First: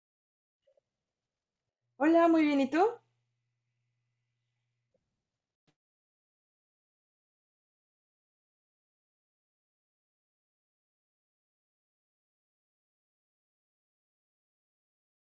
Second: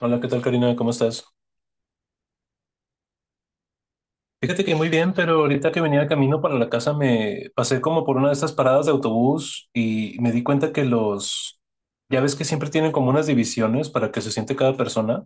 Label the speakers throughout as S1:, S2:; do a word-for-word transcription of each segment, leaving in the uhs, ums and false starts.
S1: Hola, ¿qué tal, Karina? ¿Cómo estás?
S2: Hola, muy bien. ¿Y tú?
S1: Fíjate que muy bien, pero ahorita que venía de camino para la casa me pasé como por una de estas paradas de autobús y me di cuenta que los, ya ves que siempre tienen como unas divisiones para que se siente cada persona.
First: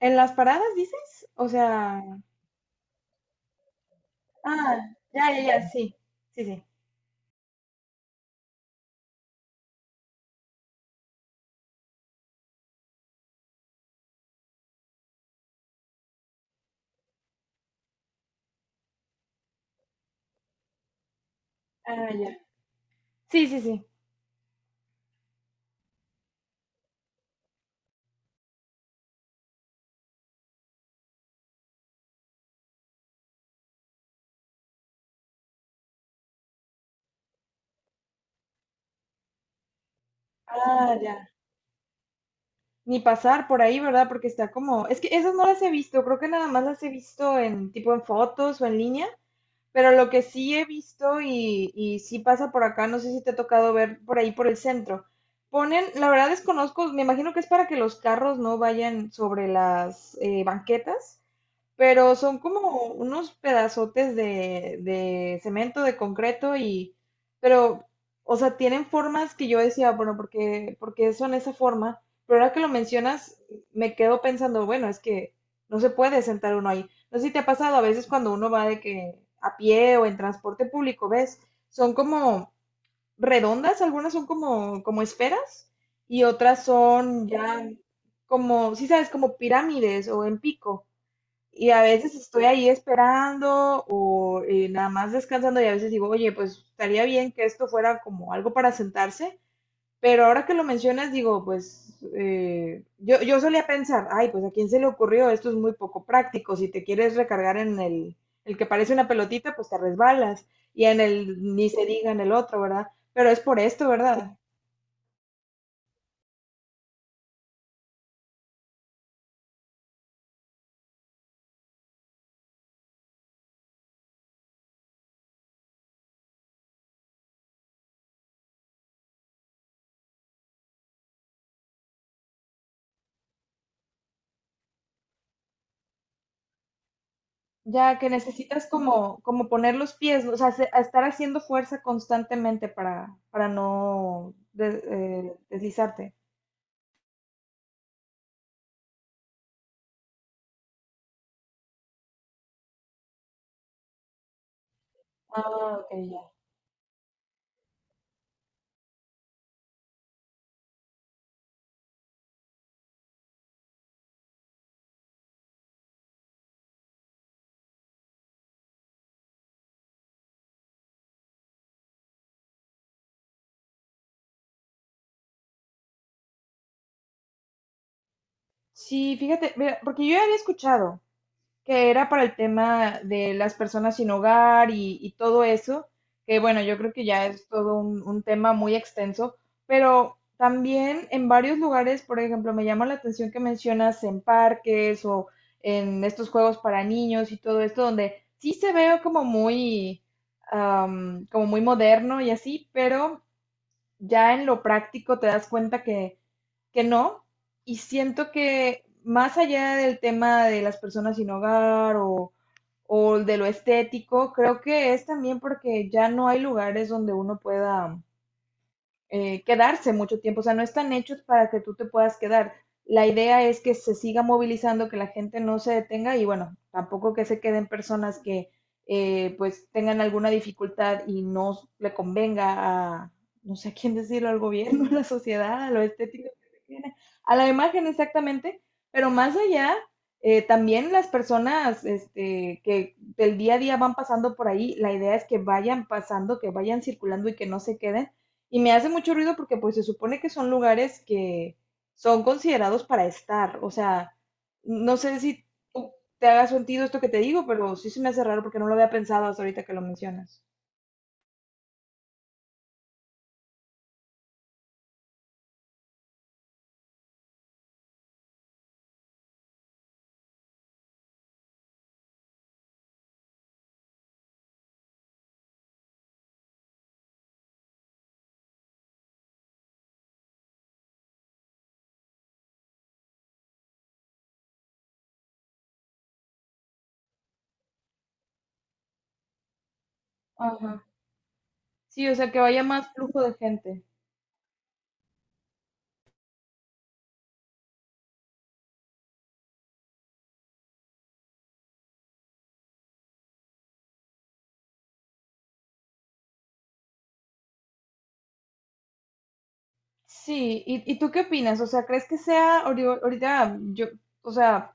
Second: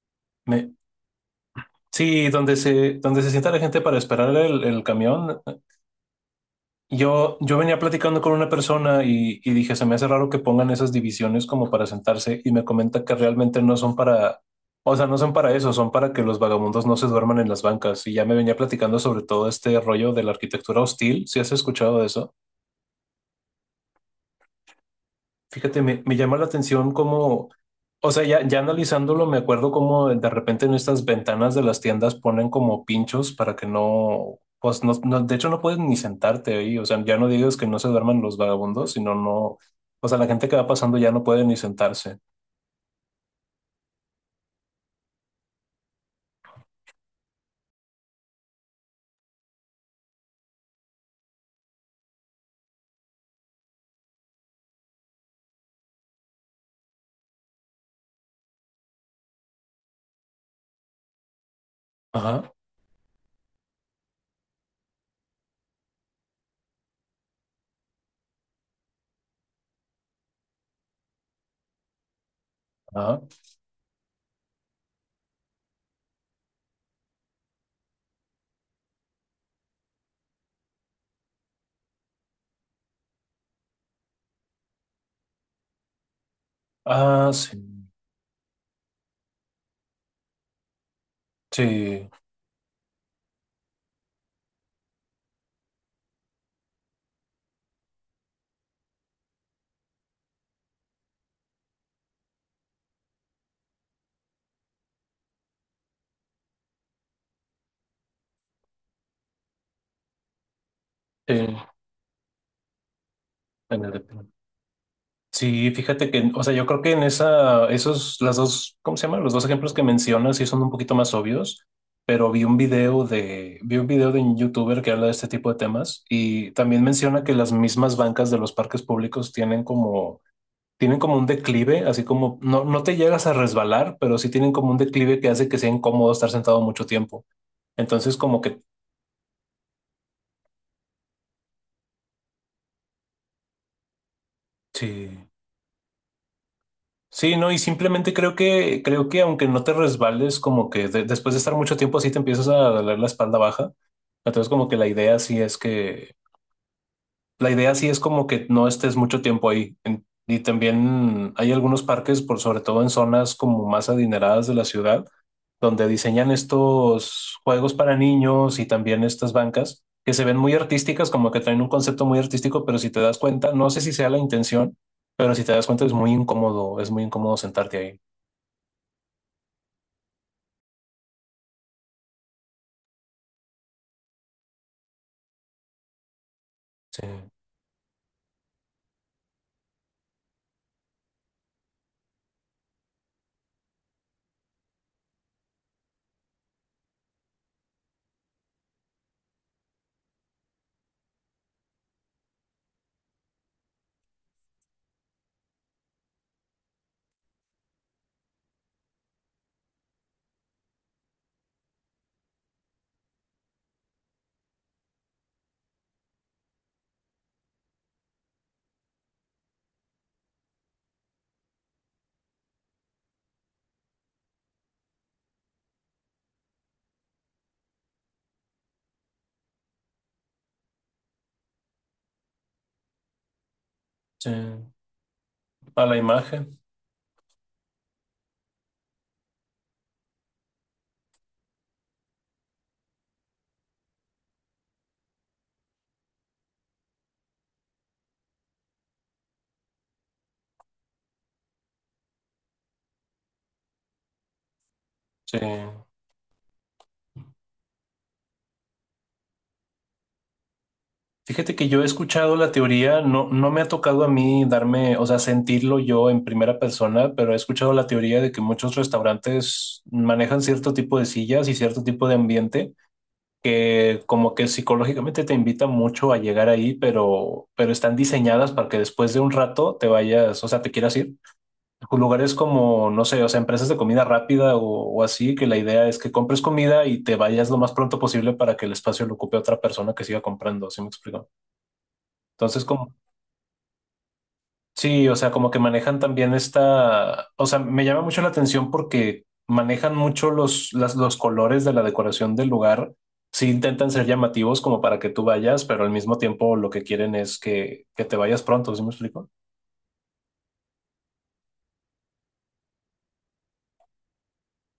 S2: ¿En las paradas
S1: Me,
S2: dices? O sea,
S1: sí, donde se, donde se sienta la gente para esperar el,
S2: ah,
S1: el
S2: ya,
S1: camión.
S2: ya, ya, sí. Sí, sí.
S1: Yo, yo venía platicando con una persona y, y dije, se me hace raro que pongan esas divisiones como para sentarse y me comenta que realmente no son para, o sea, no son para eso, son para que los vagabundos no se duerman en las bancas. Y ya me venía platicando sobre todo este rollo de la arquitectura hostil, ¿si has escuchado de
S2: Ah, ya.
S1: eso?
S2: Sí, sí, sí.
S1: Fíjate, me, me llama la atención cómo, o sea, ya, ya analizándolo, me acuerdo cómo de repente en estas ventanas de las tiendas ponen como pinchos para que no, pues no, no- de hecho no puedes ni sentarte ahí, o sea, ya no digas que no se duerman los vagabundos, sino no, o sea, la gente que va pasando
S2: Ah,
S1: ya no
S2: ya.
S1: puede ni sentarse.
S2: Ni pasar por ahí, ¿verdad? Porque está como, es que esas no las he visto, creo que nada más las he visto en tipo en fotos o en línea, pero lo que sí he visto y, y sí pasa por acá, no sé si te ha tocado ver por ahí por el centro. Ponen, la verdad desconozco, me imagino que es para que los carros no vayan sobre las eh, banquetas, pero son
S1: Ajá,
S2: como unos pedazotes de, de cemento, de concreto y, pero, o sea, tienen formas que yo decía, bueno, porque, porque son esa forma, pero ahora que lo
S1: ajá.
S2: mencionas, me quedo pensando, bueno, es que no se puede sentar uno ahí. No sé si te ha pasado a veces cuando uno va de que a pie o en transporte público, ves, son como redondas, algunas son como, como esferas y otras son
S1: Ah, sí,
S2: ya como, si sabes, como pirámides o en pico. Y a
S1: sí,
S2: veces estoy ahí esperando o eh, nada más descansando y a veces digo, oye, pues estaría bien que esto fuera como algo para sentarse, pero ahora que lo mencionas digo, pues eh, yo, yo solía pensar, ay, pues a quién se le ocurrió, esto es muy poco práctico, si te quieres recargar en el, el que parece una pelotita, pues te resbalas y en
S1: sí,
S2: el, ni se diga en el otro, ¿verdad? Pero es por
S1: en
S2: esto,
S1: el.
S2: ¿verdad?
S1: Sí, fíjate que, o sea, yo creo que en esa, esos, las dos, ¿cómo se llaman? Los dos ejemplos que mencionas sí son un poquito más obvios, pero vi un video de, vi un video de un youtuber que habla de este tipo de temas y también menciona que las mismas bancas de los parques públicos tienen como, tienen como un declive, así como, no, no te llegas a resbalar, pero sí tienen como un declive que hace que sea incómodo estar sentado mucho tiempo.
S2: Ya que
S1: Entonces, como que,
S2: necesitas como, como poner los pies, o sea, se- a estar haciendo fuerza constantemente para, para no de-
S1: sí.
S2: eh, deslizarte.
S1: Sí, no, y simplemente creo que, creo que aunque no te resbales, como que de- después de estar mucho tiempo así te empiezas a doler la espalda baja. Entonces, como que la idea sí es
S2: Ah, ok,
S1: que,
S2: ya.
S1: la idea sí es como que no estés mucho tiempo ahí. En- y también hay algunos parques, por sobre todo en zonas como más adineradas de la ciudad, donde diseñan estos juegos para niños y también estas bancas que se ven muy artísticas, como que traen un concepto muy artístico, pero si te das cuenta, no sé si sea la intención, pero si te das cuenta es muy incómodo, es muy incómodo sentarte ahí.
S2: Sí, fíjate, mira, porque yo ya había escuchado, que era para el tema de las personas sin hogar y, y todo eso, que bueno, yo creo
S1: Sí,
S2: que ya es todo un, un tema muy extenso, pero también en varios lugares, por ejemplo, me llama la atención que mencionas en parques o en estos juegos para niños y todo esto, donde sí se ve como muy, am, como muy moderno y así, pero ya en lo práctico te das cuenta que, que no. Y siento que más allá del tema de las personas sin hogar o o de lo estético, creo que es también porque ya no hay lugares donde uno pueda eh, quedarse mucho tiempo, o sea, no están hechos para que tú te puedas quedar. La idea es que se siga movilizando, que la gente no se detenga y bueno, tampoco que se queden personas que eh, pues tengan alguna dificultad y no le convenga a, no sé a quién
S1: sí.
S2: decirlo, al gobierno, a la sociedad, a
S1: A
S2: lo
S1: la
S2: estético
S1: imagen,
S2: que se tiene, a la imagen exactamente, pero más allá, eh, también las personas este, que del día a día van pasando por ahí, la idea es que vayan pasando, que vayan circulando y que no se queden y me hace mucho ruido porque pues se supone que son lugares que son considerados para estar. O sea, no sé
S1: sí.
S2: si tú te haga sentido esto que te digo, pero sí se me hace raro porque no lo había pensado hasta ahorita que lo mencionas.
S1: Fíjate que yo he escuchado la teoría, no, no me ha tocado a mí darme, o sea, sentirlo yo en primera persona, pero he escuchado la teoría de que muchos restaurantes manejan cierto tipo de sillas y cierto tipo de ambiente que como que psicológicamente te invita mucho a llegar ahí, pero, pero están diseñadas para que después de un rato te vayas, o sea, te quieras ir. Lugares como, no sé, o sea, empresas de comida rápida o, o así, que la idea es que compres comida y te vayas lo más pronto posible para que el espacio lo ocupe otra persona que siga comprando,
S2: Ajá.
S1: ¿sí me explico?
S2: Sí, o sea, que
S1: Entonces,
S2: vaya más
S1: como,
S2: flujo de gente.
S1: sí, o sea, como que manejan también esta, o sea, me llama mucho la atención porque manejan mucho los, las, los colores de la decoración del lugar. Sí intentan ser llamativos como para que tú vayas, pero al mismo tiempo lo que quieren es que, que te vayas pronto, ¿sí me explico?
S2: Sí, ¿y, y tú qué opinas? O sea, ¿crees que sea ahori- ahorita yo? O sea,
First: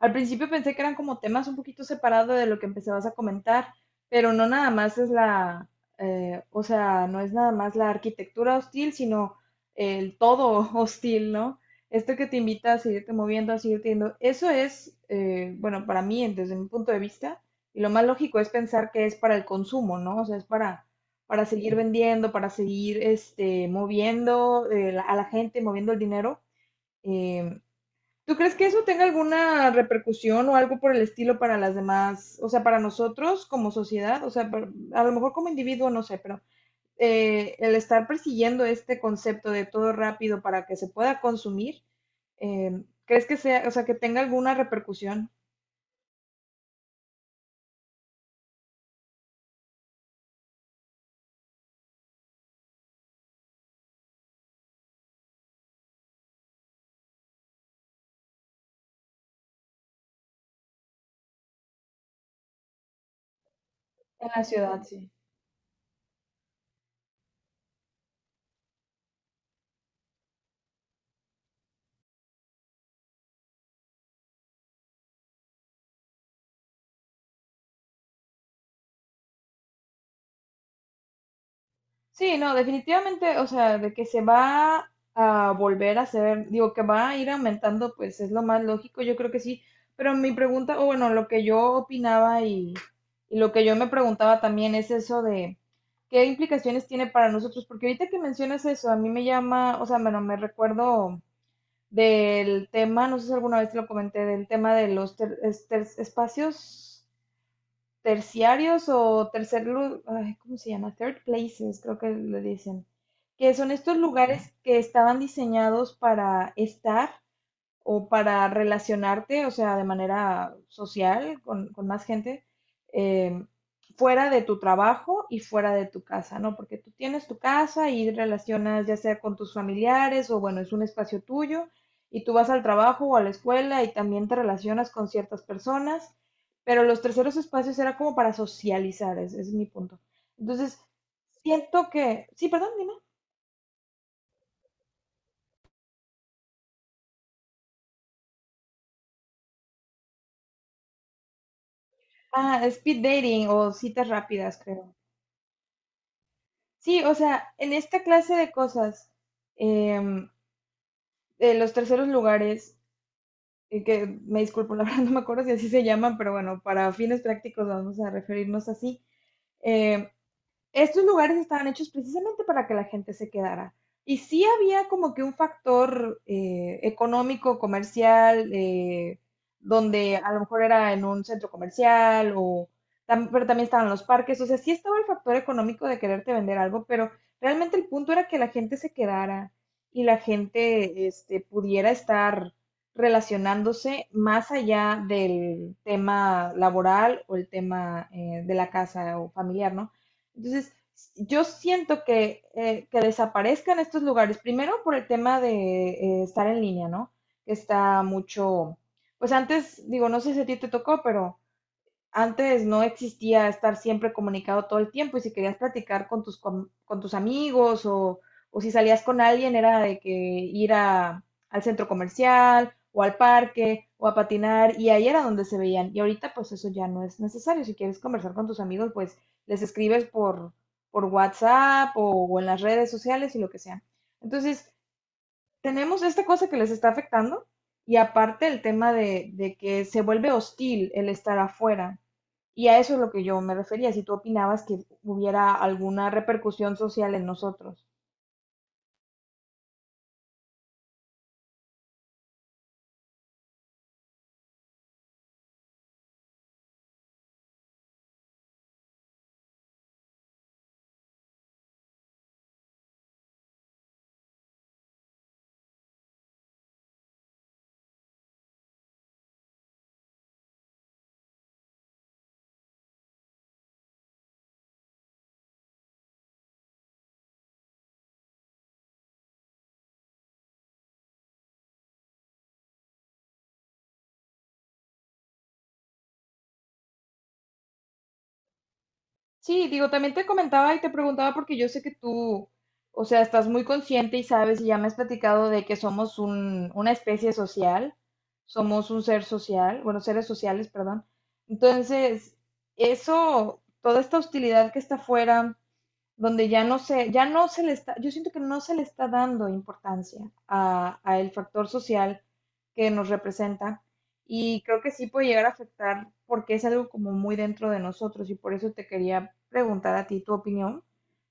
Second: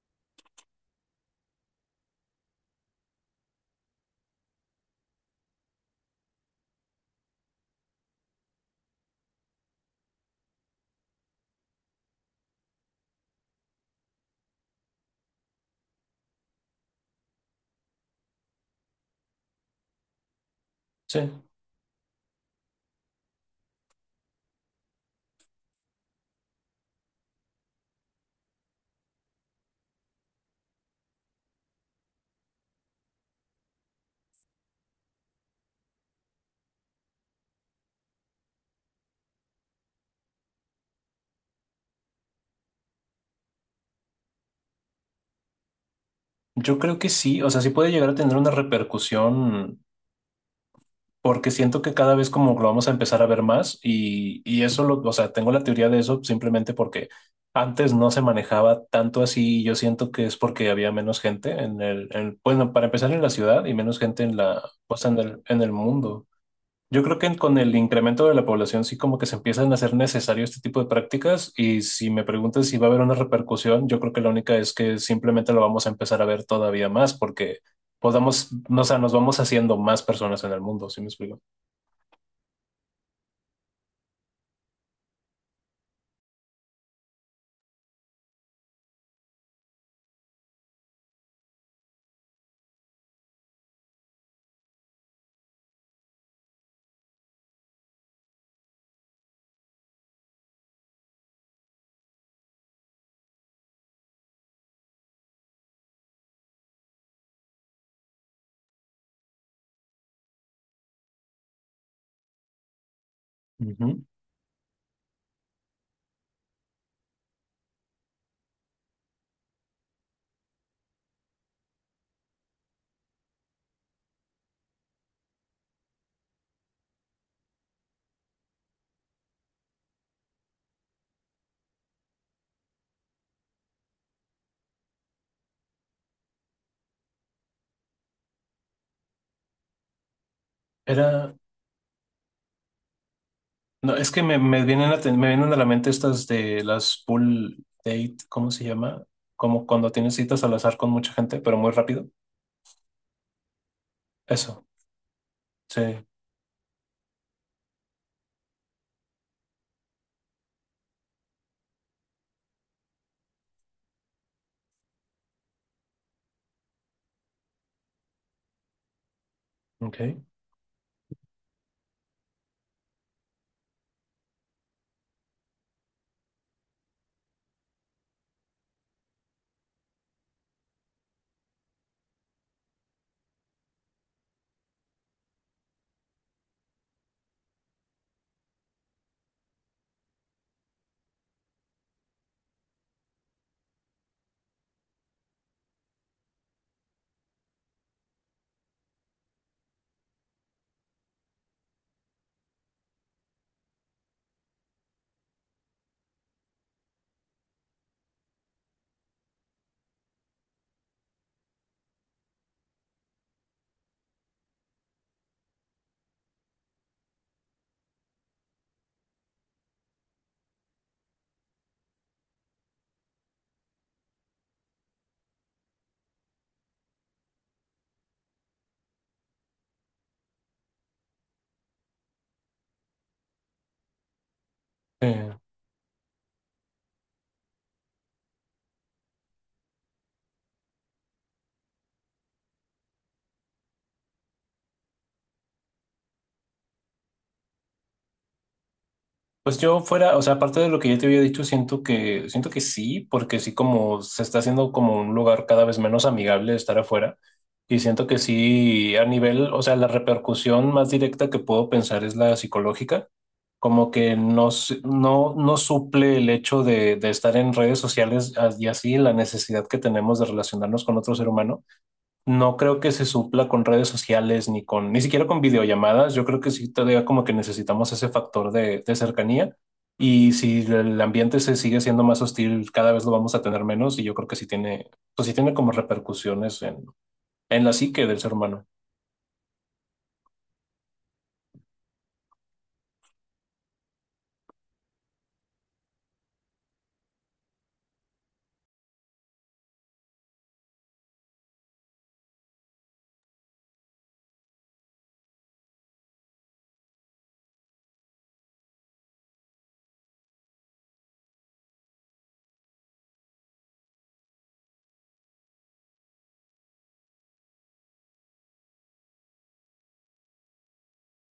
S2: al principio pensé que eran como temas un poquito separados de lo que empezabas a comentar, pero no nada más es la, eh, o sea, no es nada más la arquitectura hostil, sino el todo hostil, ¿no? Esto que te invita a seguirte moviendo, a seguirte yendo, eso es, eh, bueno, para mí, desde mi punto de vista, y lo más lógico es pensar que es para el consumo, ¿no? O sea, es para,
S1: Sí.
S2: para seguir vendiendo, para seguir este, moviendo eh, la- a la gente, moviendo el dinero. eh, ¿Tú crees que eso tenga alguna repercusión o algo por el estilo para las demás? O sea, ¿para nosotros como sociedad? O sea, par- a lo mejor como individuo, no sé, pero eh, el estar persiguiendo este concepto de todo rápido para que se pueda consumir, eh, ¿crees que sea, o sea, que tenga alguna repercusión
S1: Yo creo que sí, o sea, sí puede llegar a tener una repercusión porque siento que cada vez como lo vamos a empezar a ver más y, y eso, lo, o sea, tengo la teoría de eso simplemente porque antes no se manejaba tanto así y yo siento que es porque había menos gente en el, en- bueno, para empezar en la ciudad y menos gente
S2: en
S1: en
S2: la
S1: la,
S2: ciudad?
S1: pues
S2: ¿Sí?
S1: en el, en el mundo. Yo creo que con el incremento de la población sí como que se empiezan a hacer necesario este tipo de prácticas y si me preguntas si va a haber una repercusión, yo creo que la única es que simplemente lo vamos a empezar a ver todavía más porque podamos, no, o sea, nos vamos haciendo más personas en el mundo, ¿sí me explico?
S2: Sí, no, definitivamente, o sea, de que se va a volver a hacer, digo, que va a ir aumentando, pues es lo más lógico, yo creo que sí, pero mi pregunta, o bueno, lo que yo opinaba y, y lo que yo me preguntaba también es eso de qué implicaciones tiene para nosotros, porque ahorita que mencionas eso, a mí me llama, o sea, bueno, me recuerdo del tema, no sé si alguna vez te lo comenté, del tema de los ter- es- ter- espacios terciarios o tercer lu- ay, ¿cómo se llama? Third places, creo que le dicen, que son estos
S1: Ujú.
S2: lugares que estaban diseñados para estar o para relacionarte, o sea, de manera social con, con más gente, eh, fuera de tu trabajo y fuera de tu casa, ¿no? Porque tú tienes tu casa y relacionas ya sea con tus familiares o bueno, es un espacio tuyo y tú vas al trabajo o a la escuela y también te relacionas con ciertas personas, pero los terceros espacios era como para socializar, ese es mi punto. Entonces,
S1: Era,
S2: siento que, sí, perdón, dime.
S1: no, es que me, me vienen a, te- me vienen a la mente estas de las pool date, ¿cómo se llama? Como cuando tienes citas al azar con mucha gente, pero muy rápido.
S2: Ah, speed dating o citas rápidas,
S1: Eso,
S2: creo.
S1: sí,
S2: Sí, o sea, en esta clase de cosas, em, de los terceros lugares, eh, que me disculpo, la verdad no me acuerdo si así se llaman, pero bueno, para fines prácticos vamos a referirnos así. eh,
S1: ok.
S2: Estos lugares estaban hechos precisamente para que la gente se quedara. Y sí había como que un factor eh, económico, comercial, eh, donde a lo mejor era en un centro comercial o tam- pero también estaban los parques, o sea, sí estaba el factor económico de quererte vender algo, pero realmente el punto era que la gente se quedara y la gente este, pudiera estar relacionándose más allá del tema laboral o el tema eh, de la casa o familiar, ¿no? Entonces, yo siento que, eh, que desaparezcan estos lugares, primero por el tema de eh, estar en línea, ¿no? Que está mucho, pues antes, digo, no sé si a ti te tocó, pero antes no existía estar siempre comunicado todo el tiempo y si querías platicar con tus, com- con tus amigos o, o si salías con alguien era de que ir a- al centro comercial o al parque o a patinar y ahí era donde se veían. Y ahorita pues eso ya no es necesario. Si quieres conversar con tus amigos pues les escribes por, por WhatsApp o, o en las redes sociales y lo que sea. Entonces
S1: Sí.
S2: tenemos esta cosa que les está afectando y aparte el tema de, de que se vuelve hostil el estar afuera. Y a eso es lo que yo me refería, si tú opinabas que hubiera alguna repercusión social en nosotros.
S1: Pues yo fuera, o sea, aparte de lo que ya te había dicho, siento que, siento que sí, porque sí como se está haciendo como un lugar cada vez menos amigable estar afuera. Y siento que sí, a nivel, o sea, la repercusión más directa que puedo pensar es la psicológica, como que no, s- no, no suple el hecho de, de estar en redes sociales y así la necesidad que tenemos de relacionarnos con otro ser humano. No creo que se supla con redes sociales ni con, ni siquiera con videollamadas. Yo creo que sí todavía como que necesitamos ese factor de, de cercanía. Y si el ambiente se sigue siendo más hostil, cada vez lo vamos a tener menos. Y yo creo que sí tiene, pues sí tiene como repercusiones en, en la psique del ser humano
S2: Sí, digo, también te comentaba y te preguntaba porque yo sé que tú, o sea, estás muy consciente y sabes y ya me has platicado de que somos un, una especie social, somos un ser social, bueno, seres sociales, perdón. Entonces, eso, toda esta hostilidad que está afuera, donde ya no se, ya no se le está, yo siento que no se le está dando importancia a, a el factor social que nos representa y creo que sí puede llegar a afectar porque es algo como muy dentro de nosotros y por eso te quería preguntar a ti tu opinión,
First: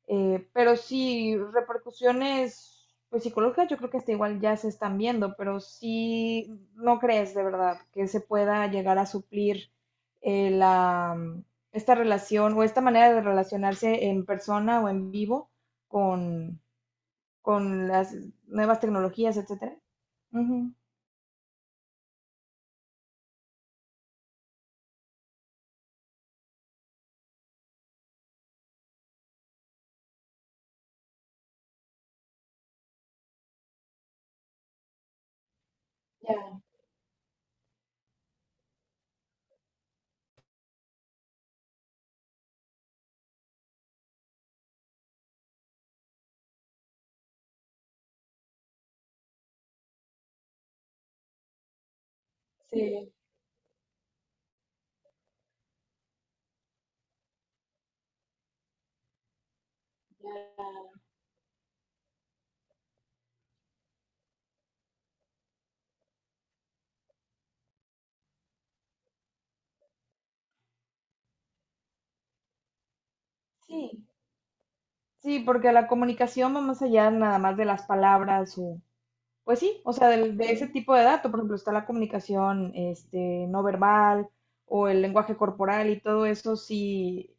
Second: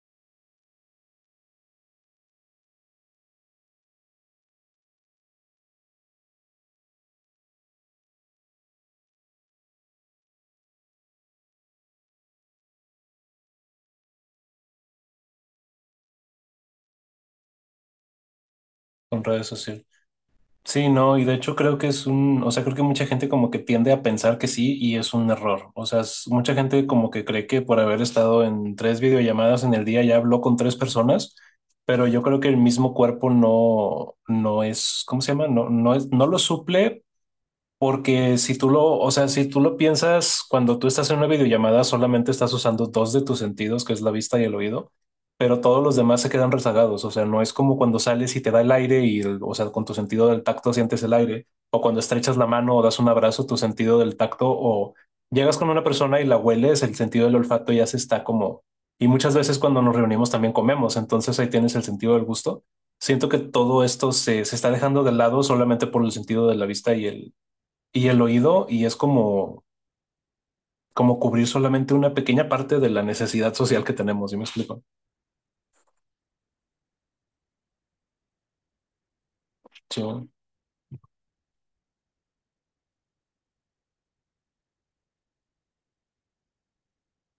S2: eh, pero sí repercusiones pues psicológicas yo creo que hasta igual ya se están viendo, pero sí no crees de verdad que se pueda llegar a suplir eh, la esta relación o esta manera de relacionarse en persona o en vivo con, con las nuevas
S1: con
S2: tecnologías,
S1: redes
S2: etcétera.
S1: sociales.
S2: Ujú.
S1: Sí, no, y de hecho creo que es un, o sea, creo que mucha gente como que tiende a pensar que sí y es un error. O sea, es- mucha gente como que cree que por haber estado en tres videollamadas en el día ya habló con tres personas, pero yo creo que el mismo cuerpo no, no es, ¿cómo se llama? No, no es, no lo
S2: Ya,
S1: suple porque si tú lo, o sea, si tú lo piensas, cuando tú estás en una videollamada, solamente estás usando dos de tus sentidos, que es la vista y el oído, pero todos los demás se quedan rezagados. O sea, no es como cuando sales y te da el aire y, el- o sea, con tu sentido del tacto sientes el aire, o cuando estrechas la mano o das un
S2: sí.
S1: abrazo, tu sentido del tacto, o llegas con una persona y la hueles, el sentido del olfato ya se está como... Y muchas veces cuando nos reunimos también comemos, entonces ahí tienes el sentido del gusto. Siento que todo esto se, se está dejando de lado solamente por el sentido de la vista y el y el oído, y es como, como cubrir solamente una pequeña parte de la necesidad social que
S2: Sí,
S1: tenemos, ¿sí me explico?
S2: sí, porque la comunicación va más allá nada más de las palabras o, pues sí, o
S1: Sí,
S2: sea, del- de, ese tipo de dato, por ejemplo, está la comunicación este, no verbal o el lenguaje corporal y todo eso, sí,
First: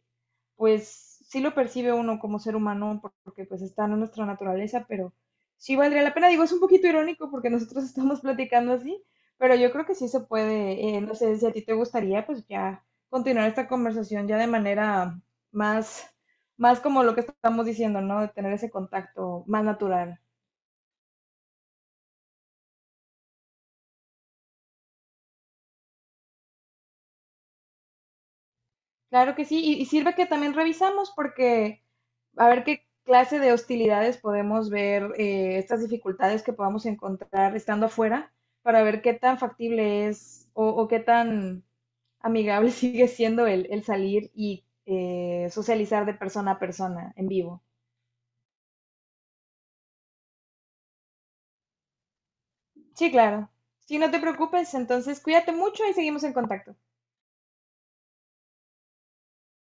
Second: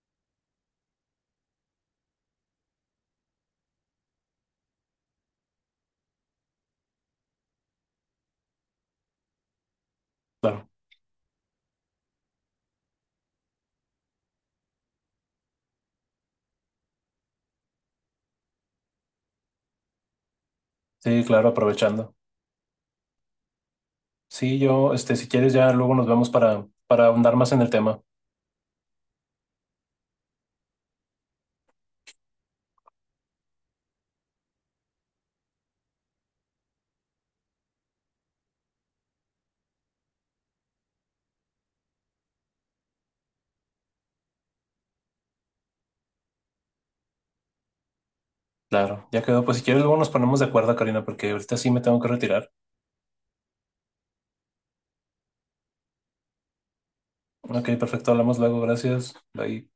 S2: pues sí lo percibe uno como ser humano porque pues está en nuestra naturaleza, pero sí valdría la pena. Digo, es un poquito irónico porque nosotros estamos platicando así, pero yo creo que sí se
S1: claro,
S2: puede, eh, no sé si a ti te gustaría, pues ya continuar esta conversación ya de manera más, más como lo que estamos diciendo, ¿no? De tener ese contacto más natural.
S1: sí, claro, aprovechando. Sí, yo, este, si quieres, ya luego nos vemos para, para ahondar más en el tema.
S2: Claro que sí, y, y sirve que también revisamos porque a ver qué clase de hostilidades podemos ver, eh, estas dificultades que podamos encontrar estando afuera, para ver qué tan factible es o, o qué tan amigable sigue siendo el, el salir y eh, socializar de persona a persona en vivo.
S1: Claro, ya quedó. Pues si quieres, luego nos ponemos de acuerdo, Karina, porque ahorita sí me tengo que retirar.
S2: Sí, claro. Sí, no te preocupes, entonces cuídate mucho y seguimos en contacto.
S1: Ok, perfecto, hablamos luego, gracias. Bye.